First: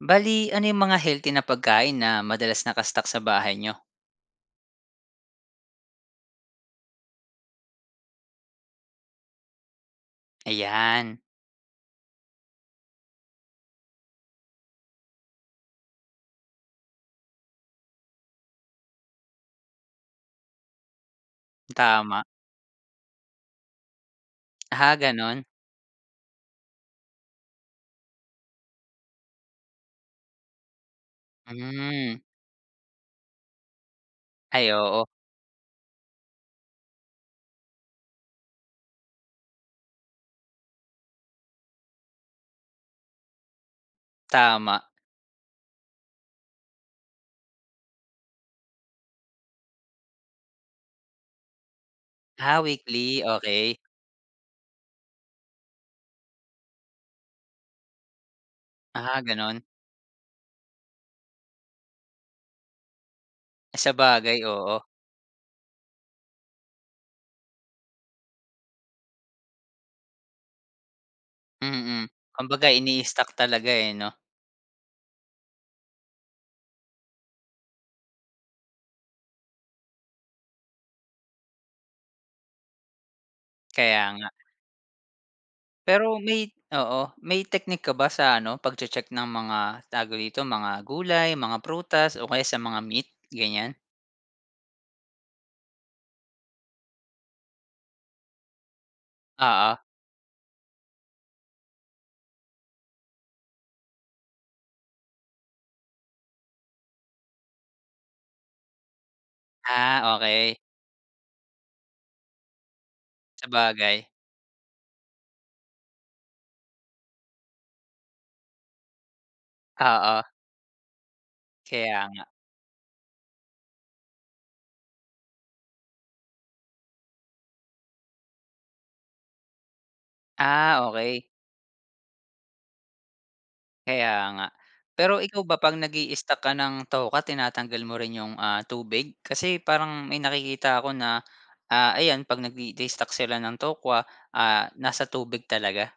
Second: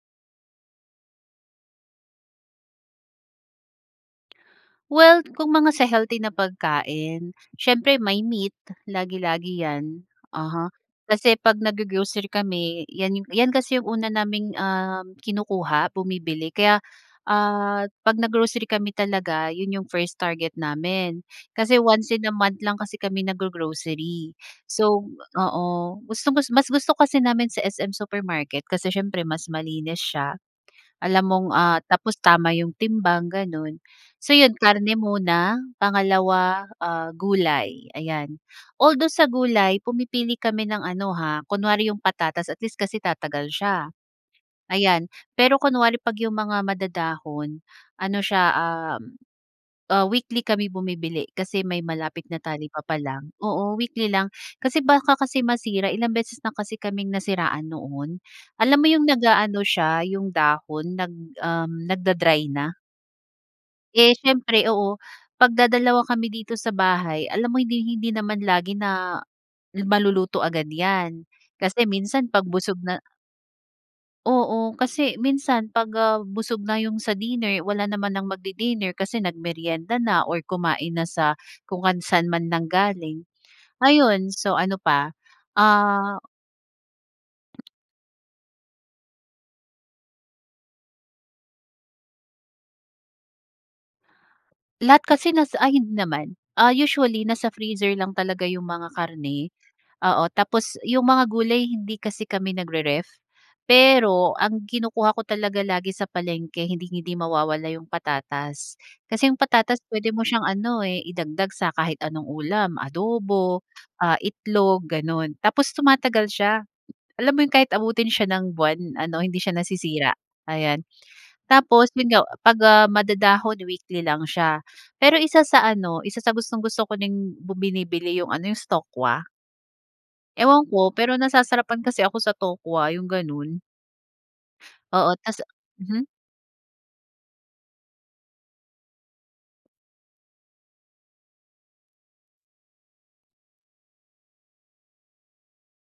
Bale, ano yung mga healthy na pagkain, na madalas naka-stock sa bahay niyo? Well, kung mga sa healthy na pagkain, siyempre may meat, lagi-lagi yan, uh-huh. Ayan. Kasi pag nag-go-grocery kami, yan yan kasi yung una naming uhm, kinukuha, bumibili. Kaya ah, 'pag nag-grocery kami talaga, yun yung first target namin. Kasi once Tama. in a month lang kasi kami nag-go-grocery. Ah, So, ganun. oo, gustong mas gusto kasi namin sa SM Supermarket, kasi siyempre mas malinis siya. Alam mong ah, tapos Hmm. tama 'yong timbang, gano'n. So 'yon, Ay, karne oo. muna, pangalawa ah gulay, ayan. Although sa gulay, pumipili kami ng ano ha, kunwari 'yong patatas at least kasi tatagal siya, Tama. ayan. Pero kunwari 'pag 'yong mga madadahon, ano siya uhm, ah, weekly kami bumibili. Kasi may malapit na Ah, talipapa weekly, lang, oo, okey. weekly lang. Kasi baka kasi masira, ilang beses na kasi kaming nasiraan noon. Alam mo 'yong Ah, nag-aano ganun. siya, 'yong dahon, nag uhm, nagda-dry na. Eh, Sabagay, siyempre, oo. oo, pag dadalawa kami dito sa bahay, alam mo hinding-hindi naman lagi na yung maluluto agad 'yan. Kasi Mm, minsan 'pag kumbaga busog na ini-stock talaga, eh, 'no? Oo, kasi minsan 'pag, ah, busog na 'yong sa dinner, wala naman ng magdi-dinner kasi nagmeryenda na or kumain na sa kung ngang sa'n man nanggaling. Kaya nga. Ayon, so ano pa? Pero Ah. may oo, may teknik ka ba sa ano, pagche-check ng mga, tawag dito, mga gulay, mga prutas o kaya sa mga meat, ganyan? Lahat kasi nasa ay hindi naman. Ah, usually nasa freezer lang talaga 'yong mga karne. Oo. Oo, tapos 'yong mga gulay hindi kasi kami nagre-ref. Pero ang kinukuha ko talaga lagi sa palengke hinding-hindi mawawala 'yong patatas. Kasi 'yong patatas puwede Ah, mo siyang okey. ano, eh, idagdag sa kahit anong ulam, adobo, Sabagay. ah, itlog, gano'n, tapos tumatagal siya. Alam mo 'yon, kahit abutin siya ng buwan ano, hindi siya nasisira, Oo. ayan. Tapos Kaya 'yon nga nga. 'pag, ah, madadahon, weekly lang siya. Pero isa sa ano, isa sa gustong-gusto ko ding bu binibili 'yong ano yung sa tokwa. Ewan Ah, ko pero okey. nasasarapan kasi ako sa tokwa yung ganun. Kaya nga Oo, pero tas ikaw ba 'pag mhm. nag-i-stock ka ng tokwa tinatanggal mo rin 'yong ah tubig kasi parang may nakikita ko na, ah, ayan 'pag nag-stock sila ng tokwa ah nasa tubig talaga.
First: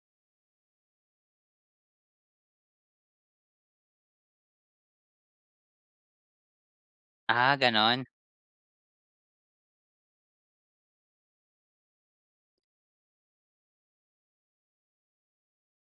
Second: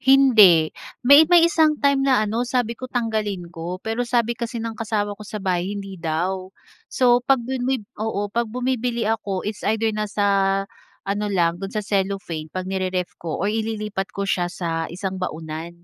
Hindi, may may isang time na ano sabi ko tanggalin ko pero sabi kasi ng kasama ko sa bahay hindi daw. So 'pag Ah, bumi ganon? oo pag bumibili ako it's either nasa ano lang do'n sa cellophane 'pag nire-ref ko or ililipat ko siya sa isang baunan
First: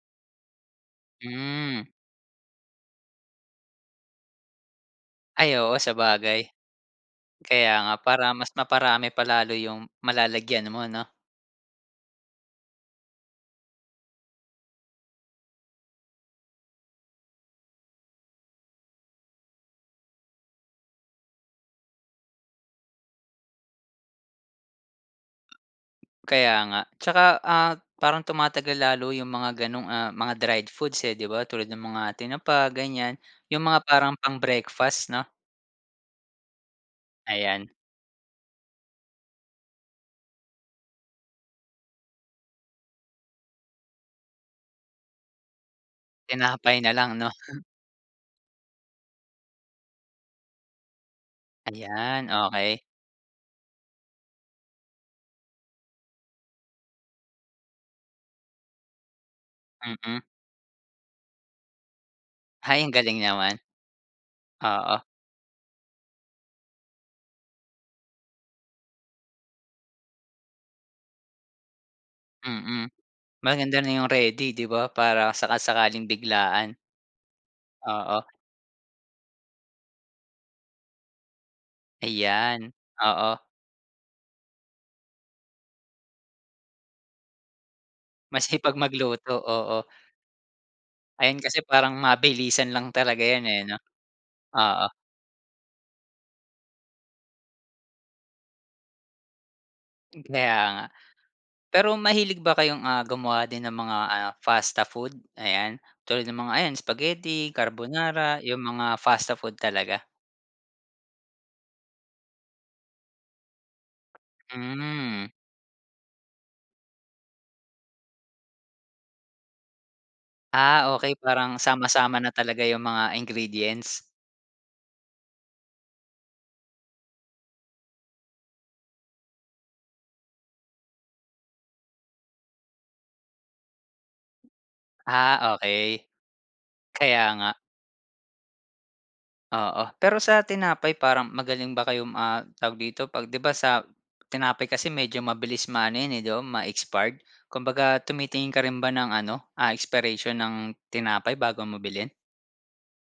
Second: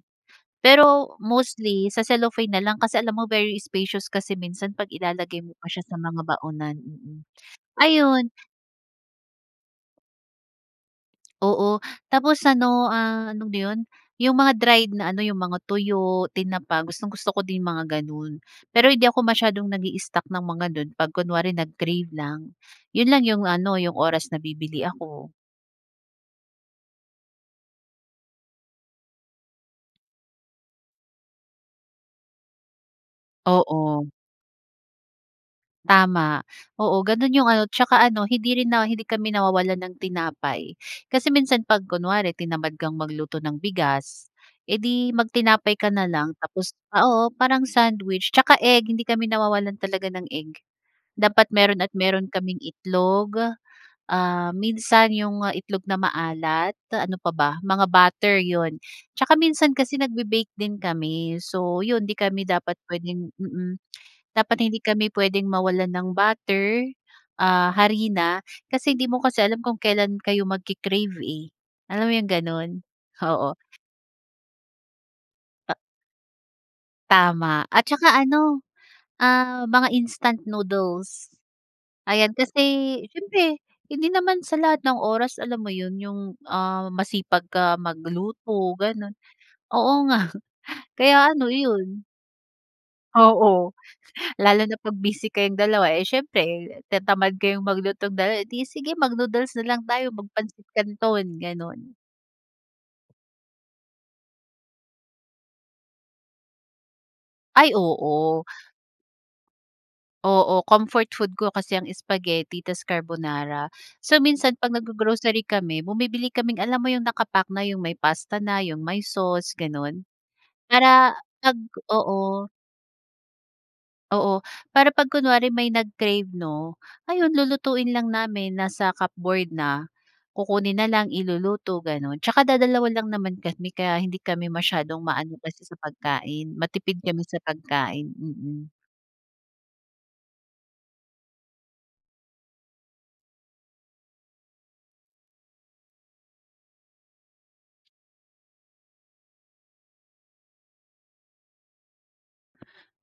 pero Hmm. mostly sa cellophane na lang kasi alam mo very spacious kasi minsan 'pag ilalagay mo Ay, pa oo siya sa mga sabagay. baunan, mm. Kaya nga, Ayun. para mas maparami pa lalo yung malalagyan mo, 'no? Oo tapos ano, ah, ano ba yun yung mga dried na ano yung mga tuyo, tinapa gustong gusto ko din yung mga ganun pero hindi ako masyadong nag-i stock ng mga nun pag kunwari nag-crave lang yun lang yung ano yung oras na bibili ako. Kaya nga tsaka, ah, parang tumatagal lalo yung mga ganong, ah, mga dried foods, eh, di ba tulad ng mga tinapa ganyan yung mga Oo. parang pang breakfast, 'no? Tama, oo, gano'n yung Ayan. ano tsaka ano hindi rin na hindi kami nawawalan ng tinapay kasi minsan 'pag kunwari tinamad kang magluto ng bigas, eh di magtinapay ka na lang tapos Tinapay na lang, oo, 'no? parang sandwich 'tsaka egg hindi kami nawawalan talaga ng egg. Dapat meron at meron Ayan, kaming okey itlog, ah, minsan yung itlog na maalat ano pa ba mga butter 'yon, 'tsaka minsan kasi Mm. nagbe-bake din kami so 'yon 'di kami dapat Hay, ang galing pwedeng naman, mm, dapat hindi oo. kami pwedeng mawalan ng butter, ah, harina kasi hindi mo kasi alam kung kailan kayo magke-crave eh, alam mo yung ganon, Mm, oo. maganda na yung ready, 'di ba, para Ta saka-sakaling biglaan. Tama at tsaka Oo. ano, ah, mga instant noodles ayan kasi Ayan, oo. siyempre hindi naman sa lahat ng oras alam mo yun yung, ah, masipag ka Masipag, magluto ganun magluto, oo. oo nga kaya Ayan, ano, kasi parang iyon. mabilisan lang talaga 'ya, Oo, eh, no? lalo na Oo. pag busy kayong dalawa. Eh, siyempre tinatamad kayong maglutong dalawa, eh, di sige mag-noodles na lang tayo, Kaya magpansit nga. canton Pero ganun. mahilig ba kayong, ah, gumawa din ng mga, ah, pasta food ayan tulad ng mga ayan spaghetti, Ay carbonara oo. yung mga pasta food talaga? Oo, comfort food ko kasi ang spaghetti ta's carbonara. So, minsan pag Hmm. naggo-grocery kami bumibili kaming alam mo yung naka-pack na yung may pasta na yung may sauce ganun, Ah, para okey parang pag sama-sama na oo. talaga yung mga ingredients. Oo, para pag kunwari may nag-crave, 'no, ayun lulutuin lang namin nasa cupboard na kukunin na lang iluluto ganun, tsaka dadalawa lang naman kami kaya hindi kami masyadong maano Ah, kasi sa okey, pagkain, matipid kaya kami sa nga. pagkain, mm. Oo. Pero sa tinapay parang magaling ba kayong, um ah, tawag dito, 'pag di ba sa tinapay kasi medyo mabilis maano yan eh, ma-expired, kumbaga tumitingin ka rin ba ng ano, ah, expiration ng tinapay bago mo bilhin?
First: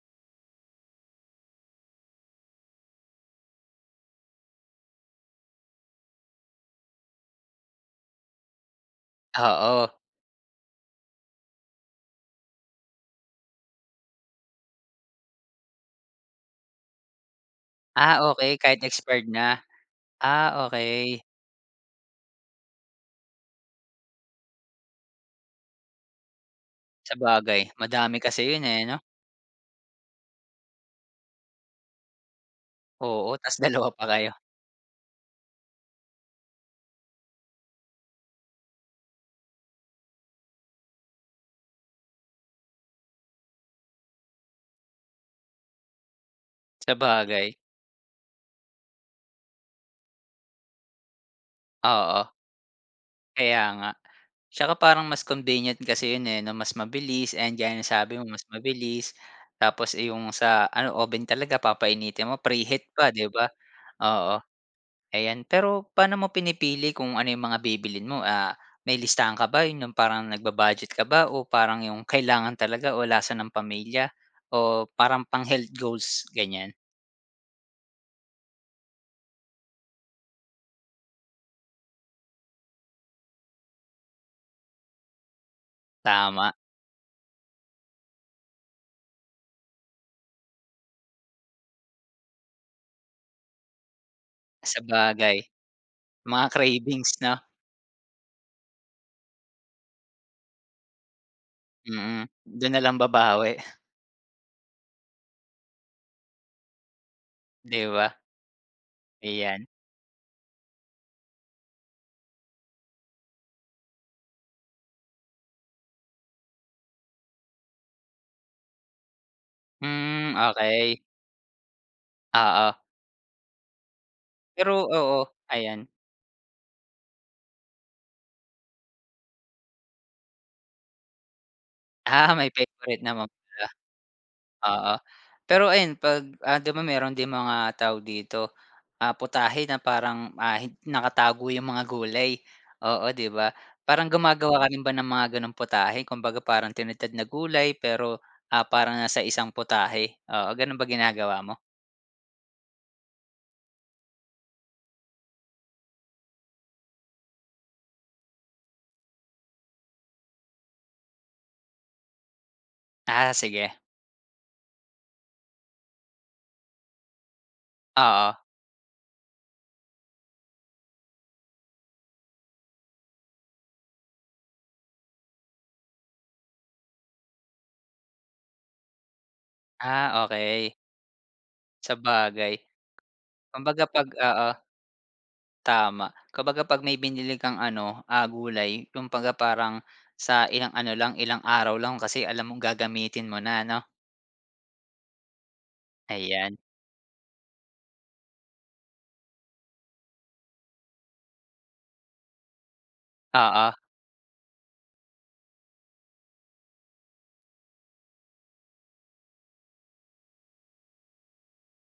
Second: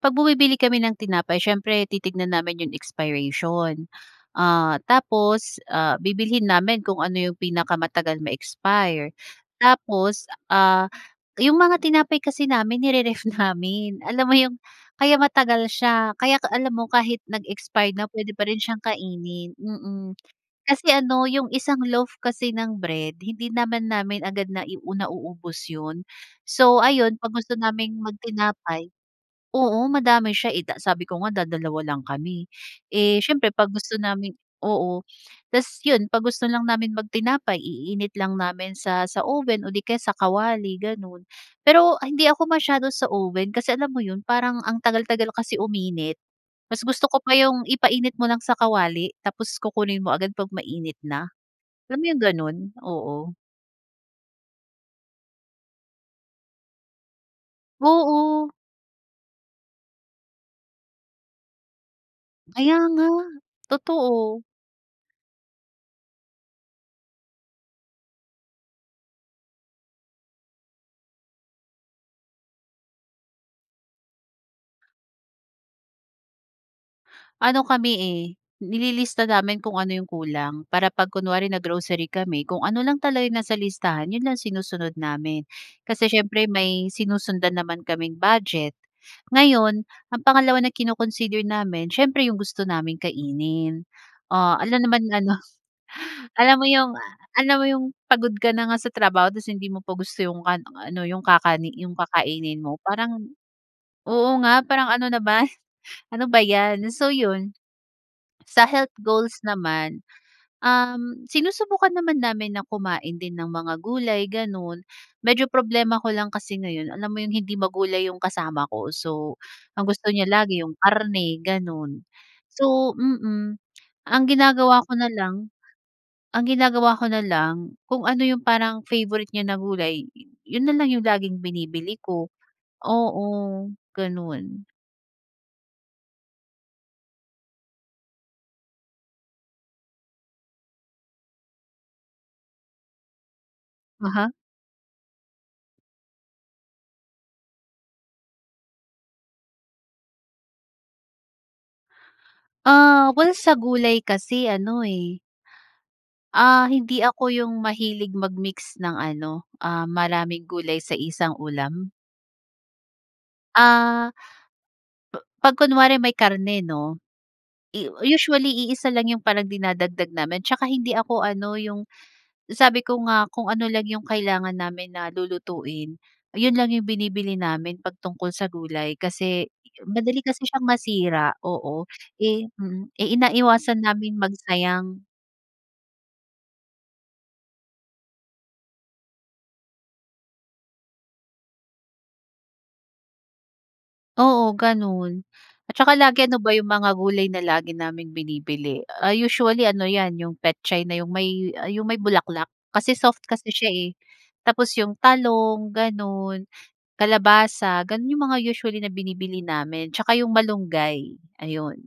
'Pag bumibili kami ng tinapay, siyempre titignan namin yung expiration. Ah, tapos, ah, bibilhin namin kung ano yung pinakamatagal ma-expire. Oo. Tapos, ah, yung mga tinapay kasi namin ni-re-ref namin. Alam mo yung kaya matagal siya. Kaya ka alam mo kahit nag-expired na, Ah puwede pa okay, rin kahit siyang expired kainin, na. mm. Ah Kasi okay. ano, yung isang loaf kasi ng bread, hindi naman namin agad nai u nauubos yun. So ayun, kapag gusto Sabagay, naming mag madami kasi yun eh, tinapay 'no? oo, madami siya, eh da sabi ko nga dadalawa lang kami. Eh, Oo, siyempre ta's 'pag dalawa gusto pa kayo. namin oo. Ta's yun, 'pag gusto lang naming mag tinapay, iinit lang namin sa sa oven o 'di kaya sa kawali ganon Pero, hindi ako masyado sa oven kasi alam mo yun, parang ang tagal-tagal kasi uminit. Mas gusto ko pa Sabagay. yung ipainit mo lang sa kawali tapos kukunin mo agad 'pag mainit na. Alam mo yung Oo. ganun? Oo. Kaya nga. Tsaka parang mas convenient kasi yun eh 'no, mas mabilis. And gaya ng sabi mo, mas Oo. mabilis tapos, eh yung sa ano, oven talaga papainitin mo, Kaya preheat nga, pa, 'di ba? Oo, totoo. ayan. Pero paano mo pinipili kung ano yung mga bibilhin mo? Ah, may listahan ka ba, yun yung parang nag-bu-budget ka ba o parang yung kailangan talaga o lasa ng pamilya, o parang pang-health goals, ganiyan? Ano kami, eh, nililista namin kung ano yung kulang. Para 'pag kunwari na-grocery kami kung ano lang talaga yung nasa listahan 'yon lang sinusunod namin. Kasi siyempre Tama. may sinusundan naman kaming budget. Ngayon ang pangalawa na kino-consider namin siyempre yung gusto naming kainin. Ah, alangan naman ano. Sabagay, mga Alam mo yung a cravings 'no? alam mo yung pagod ka na nga sa trabaho tapos hindi mo pa gusto yung [unintelligible] yung ano yung kakani yung Mm, kakainin do'n mo. na lang Parang, babawi. oo nga parang ano naman ano ba 'yan? So 'yon, Di ba? sa health goals Ayan. naman, uhm, sinusubukan naman namin na kumain din ng mga gulay gano'n. Medyo problema ko lang kasi ngayon alam mo yung hindi magulay yung kasama ko. So, ang gusto niya Hmm. lagi yung Okey. karne, gano'n. Oo. So, mm, ang Pero ginagawa ko na oo, lang, ayan. ang ginagawa ko na lang kung ano yung parang favorite niya na gulay 'yon na lang yung laging binibili ko. Ah, may favorite naman pala, Oo, gano'n. oo. Pero ayan 'pag, ah, 'di ba mayroon din mga tawag dito, ah, putahe na parang, ah, hin nakatago yung mga gulay. Oo 'di ba? Parang Aha. gumagawa ka rin ba ng mga gano'ng putahe, kumbaga parang tinadtad na gulay pero, ah, parang nasa isang putahe, oo, gano'n ba ginagawa mo? Ah, well sa gulay kasi ano eh. Ah, hindi ako yung mahilig mag-mix ng ano, ah, maraming gulay sa isang ulam. Ah, sige. Ah. 'Pag kunwari may karne 'no. Oo. Usually iisa lang 'yong parang dinadagdag namin 'tsaka hindi ako ano 'yong sabi ko nga kung ano lang 'yong kailangan namin na lulutuin, 'yon lang 'yong binibili namin 'pag tungkol sa gulay kasi madali Ah, kasi siyang okey. masira oo, eh, Sabagay. mm Kumbaga iniiwasan 'pag namin oo. magsayang. Tama. Kumbaga 'pag may binili kang ano, ah, gulay kumabaga parang, sa ilang ano lang, ilang araw lang kasi alam mong gagamitin mo na ano? Oo gano'n. At tsaka lagi ano ba Ayan. 'yong mga gulay na lagi naming binibili, ah, usually ano 'yan 'yong petchay na 'yong may 'yong may bulaklak kasi soft kasi Oo. siya eh. Tapos 'yong talong, gano'n, kalabasa gano'n 'yong mga usually na binibili namin tsaka 'yong malunggay. Ayun,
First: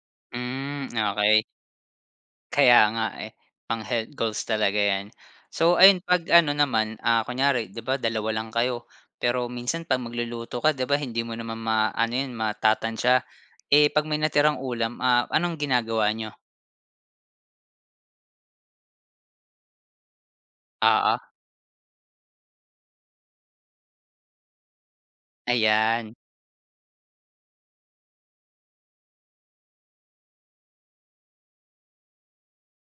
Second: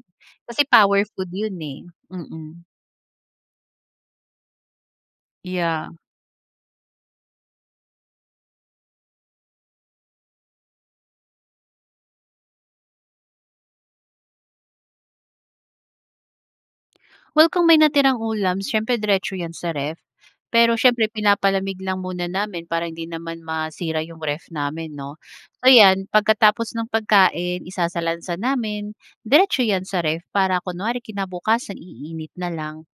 kasi Hmm, power food okay. 'yon eh. Mmm. Kaya nga eh. Pang-health goals talaga 'yan. So Yeah. ayun 'pag ano naman, ah, kunyari 'di ba 2 lang kayo? Pero minsan 'pag magluluto ka 'di ba hindi mo naman maa-ano 'yon matatantsa. Eh, 'pag may natirang ulam, ah, anong ginagawa n'yo? Well, kung may natirang ulam, siyempre diretso yan sa ref. Pero, siyempre Oo. pinapalamig lang muna namin para hindi naman masira yung ref namin 'no. So 'yan Ayan. pagkatapos ng pagkain, isasalansan namin, diretso yan sa ref. Para, kunwari kinabukasan iinit na lang,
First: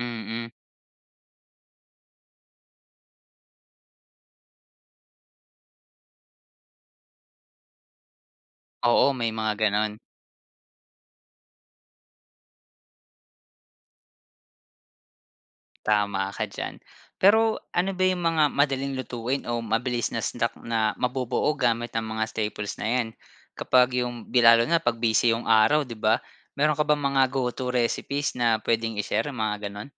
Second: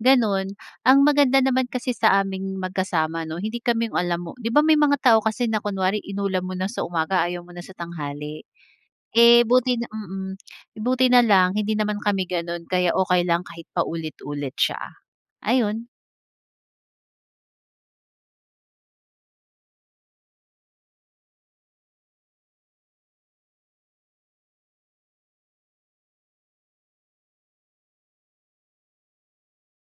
Mm. ganun. Ang maganda naman kasi sa aming magkasama 'no, hindi kami yung alam mo 'di ba, may mga tao kasi na kunwari inulam mo na sa umaga ayaw mo na sa tanghali. Oo, may Eh, mga buti na ganun. mm, buti na lang hindi naman kami gano'n. Kaya okey lang kahit paulit-ulit siya. Ayon. Tama ka diyan. Pero ano ba yung mga madaling lutuin o mabilis na snack, na mabubuo gamit ang mga staples na 'yan. Kapag yung bi lalo na pag busy yung araw, 'di ba. Meron ka bang mga go-to recipes na puwedeng i-share, mga gano'n?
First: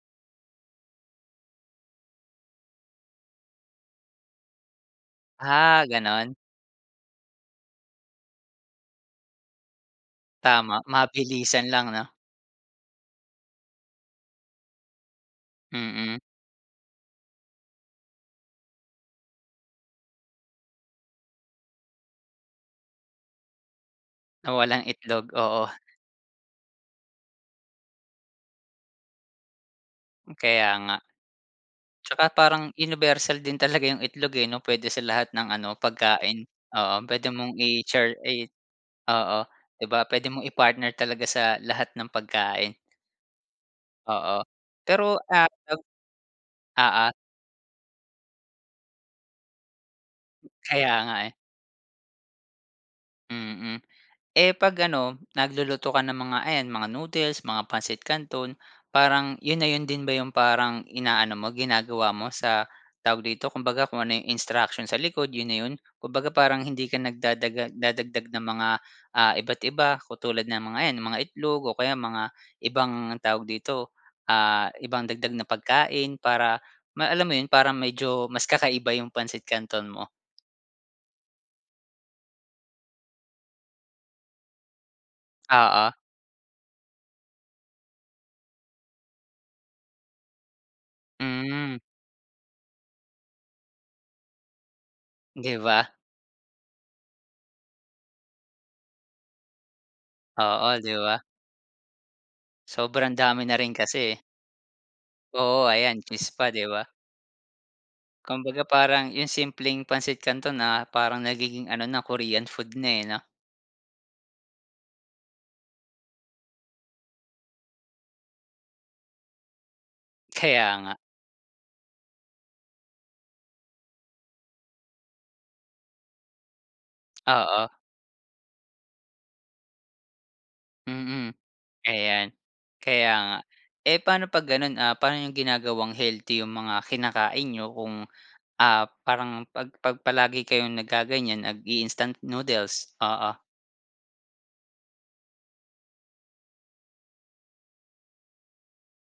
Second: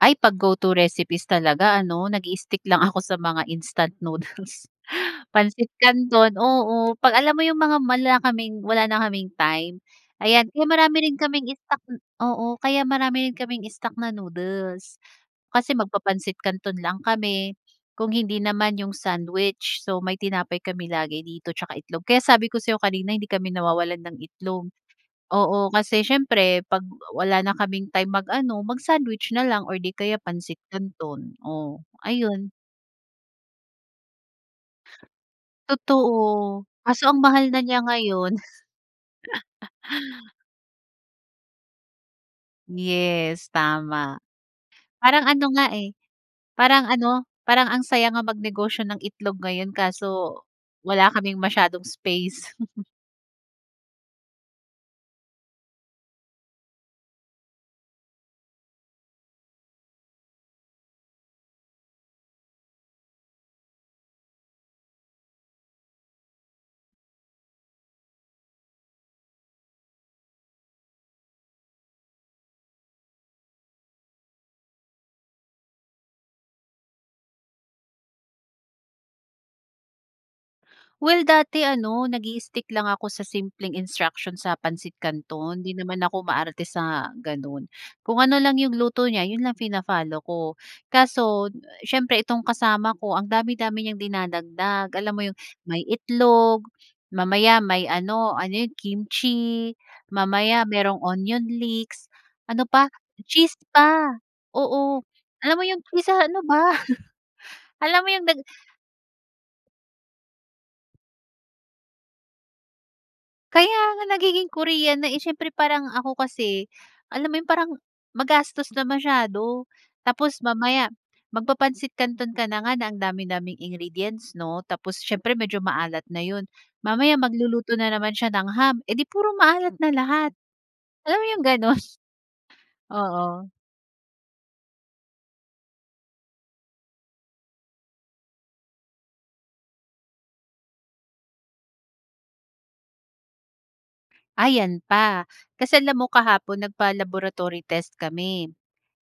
Ay, 'pag go-to recipes talaga, ano, nag-stick lang ako sa mga instant noodles, pansit Ah, gano'n. canton, oo. Pag alam mo yung, mga wala kaming wala na kaming time, ayan kaya Tama, marami rin kaming mabilisan stock. lang no? Oo, kaya marami rin kaming stock na noodles. Kasi Mm. magpapansit canton lang kami. Kung hindi naman, yung sandwich. So, may tinapay kami lagi dito, tsaka itlog. Kaya sabi ko sa 'yo kanina hindi kami nawawalan ng Na itlog. walang itlog, Oo, oo. kasi siyempre, 'pag wala na kaming time mag-ano, mag-sandwich na lang, or 'di kaya pansit Kaya nga. canton. O, Tsaka, ayun. parang universal din talaga 'yong itlog eh, 'no, puwede sa lahat ng ano pagkain. Totoo, kaso Oo. ang Puwede mahal mong na niya i-shar ngayon. e Oo, puwede mong i-partner talaga sa lahat ng pagkain. Yes tama. Oo. Pero Parang ano ah, nga op eh, parang oo. ano parang ang saya nga mag negosyo ng itlog ngayon, kaso, Kaya wala nga eh. kaming masyadong space. Mhm, eh, 'pag ano, nagluluto ka ng mga ayan, mga noodles, mga pansit canton, parang yon na yon din ba yong, parang ina-ano mo, ginagawa mo sa, tawag dito? Kumbaga kung ano yong instruction sa likod yon na 'yon? Kumbaga parang, hindi ka nagdadaga nagdadagdag ng mga, ah, iba't-iba, katulad ng mga yan, mga itlog, o kaya mga ibang, tawag dito? Ah, ibang dagdag na pagkain. Para alam mo yon, para medyo mas kakaiba yong pansit canton mo? Well, dati ano, nagi-stick lang ako sa simpleng instruction sa pansit canton. Hindi Oo. naman ako maarte sa ganun. Kung ano lang yong luto niya, yun lang fina-follow ko. Kaso, Mm. siyempre itong kasama ko ang dami-dami niyang dinadagdag. Alam mo yong 'Di may ba? itlog. Mamaya may ano ano yun kimchi. Mamaya Oo, 'di merong ba? onion leeks. Ano pa, Sobrang dami na cheese rin kasi. pa. Oo, alam Oo, mo yong ayan isa, cheese ano pa, ba? 'di ba? Alam mo yong nag Kumbaga, parang yung simpleng pansit canton na, parang nagiging ano na Korean food na, eh, noh? Kaya nga! Nagiging Korean na eh. Siyempre parang ako kasi, alam mo yung parang, magastos na masyado. Tapos Kaya mamaya nga. magpa-pansit canton ka na nga, na ang dami-daming ingredients, 'no? Tapos, siyempre medyo maalat na yun. Mamaya Oo. magluluto na naman siya ng ham. Eh, di puro maalat na lahat. Alam mo Mm. yung ganun? Ayan. Kaya nga. Oo. Eh, pa'no 'pag gano'n? Ah, parang yung ginagawang healthy yung mga kinakain niyo kung, ah, parang pag pag palagi kayong nagaganyan nag-i-instant noodles. Oo. Ah, yan pa. Kasi alam mo, kahapon nagpa-laboratory test kami.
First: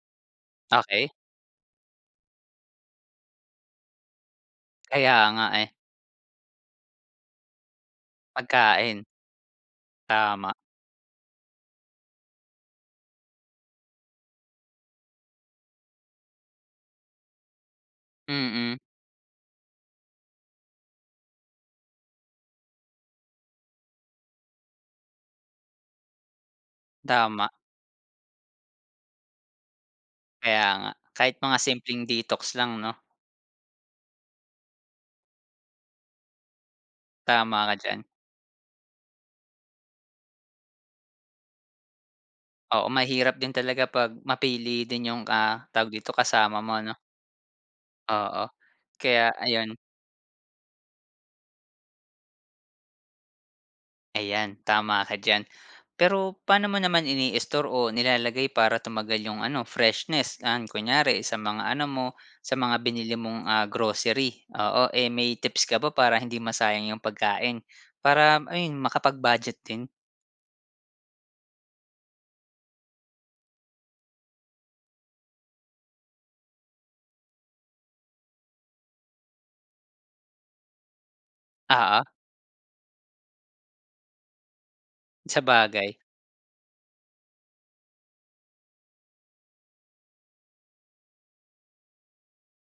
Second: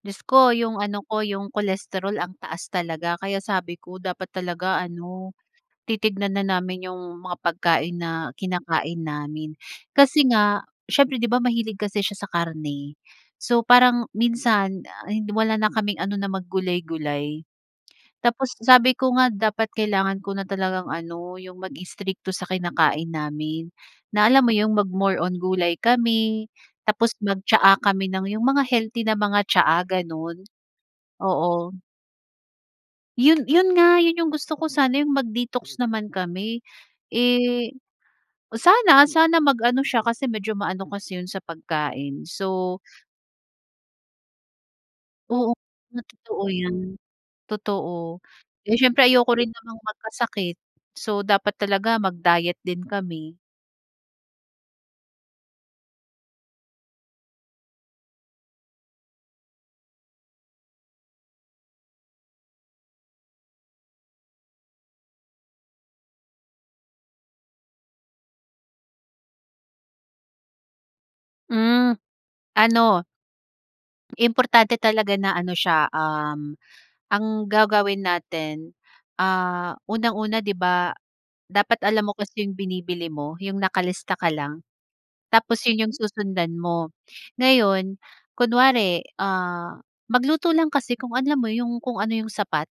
Diyos ko, yung ano Okey. ko, yung cholesterol ang taas talaga. Kaya sabi ko, dapat talaga Kaya ano, nga eh. titignan na namin yung mga pagkain na kinakain Pagkain. namin. Kasi Tama. nga, siyempre 'di ba, mahilig kasi siya sa karne. So, parang minsan, ah, wala na kaming ano na mag-gulay-gulay. Tapos Mm. sabi ko nga, dapat kailangan ko na talagang ano, yung mag-strikto sa kinakain namin, na, alam mo yun, mag-more on gulay kami. Tapos Tama. mag-tsaa kami ng, yung mga healthy na mga tsaa, ganun. Kaya nga, kahit mga Oo. simpleng detox lang, 'no? Yun yun nga, yun yung gusto ko sana. Yung mag-detox naman kami, Tama ka eh, diyan. sana sana mag-ano siya kasi medyo ma-ano kasi yun sa pagkain. So Oo, mahirap din talaga 'pag mapili din yung, Oo ah, tawag nga, dito, totoo kasama mo, 'no? yan. Totoo. Oo. Eh, siyempre ayoko Kaya rin ayun. namang magkasakit. So, dapat talaga mag-diet din kami. Ayan, tama ka diyan. Pero paano mo naman ini-store o nilalagay para tumagal yung ano, freshness? Yan, kunyari sa mga ano mo, sa mga binili mong, ah, grocery, oo. Eh, may tips ka ba para hindi masayang yung pagkain? Para ayun, makapag-budget din? Hmm ano, importante talaga na ano siya, um, ang gagawin natin, ah, unang-una 'di ba, dapat Oo. alam mo kasi 'yong binibili mo, 'yong nakalista ka lang. Tapos 'yon 'yong Sabagay. susundan mo. Ngayon, kunware, ah, magluto lang kasi kung alam mo 'yong kung ano 'yong sapat,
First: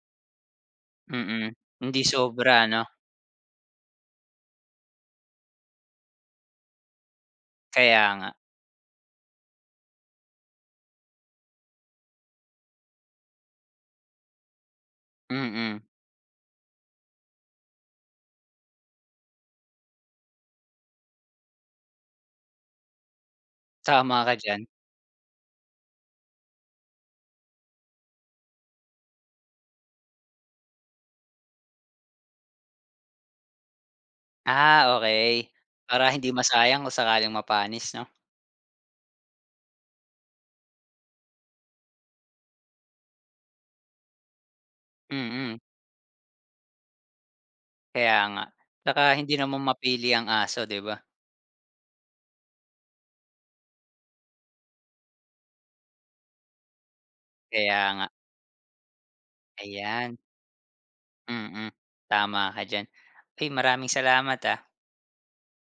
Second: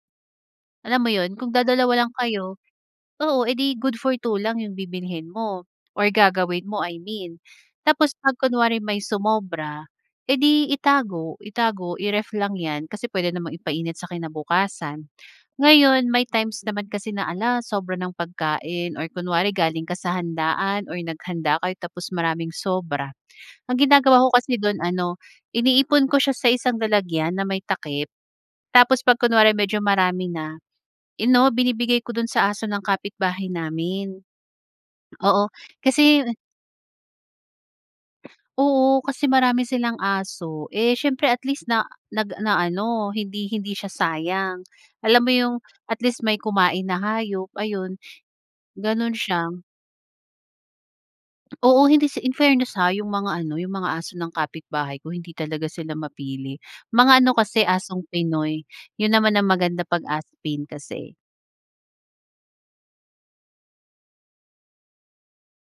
alam mo 'yon. Mm, Kung hindi dadalawa lang kayo, sobra no? oo eh di good for 2 lang 'yong bibilhin mo or gagawin mo, I mean. Tapos Kaya nga. pag kunwari may sumobra, eh, di itago, itago, i-ref lang 'yan. Kasi puwede namang ipa-init sa kinabukasan. Mm. Ngayon may times naman kasi na, ala sobra ng pagkain, or kunwari galing ka sa handaan or naghanda kayo tapos maraming sobra. Ang Tama ginagawa ko ka kasi diyan. do'n ano, iniipon ko siya sa isang lalagyan na may takip. Tapos pag kunware medyo marami na, ano binibigay ko dun sa aso ng kapitbahay namin. Ah, okey, Oo, para kasi hindi masayang kung sakaling mapanis 'no. Oo, kasi marami silang aso, eh, syempre at least na nag na ano hindi hindi siya nasayang. Alam mo Mm. 'yong, at least may kumain na hayop ayun, Kaya nga, saka ganun hindi siya. naman mapili ang aso, 'di ba. Oo hindi sa, infairness ha yung mga ano, yung mga aso ng kapitbahay ko hindi talaga sila mapili. Mga ano kasi, Kaya nga. asong Pinoy. Yun naman ang maganda 'pag Ayan. Aspin kasi. Mm, tama ka diyan. Uy, maraming salamat ah!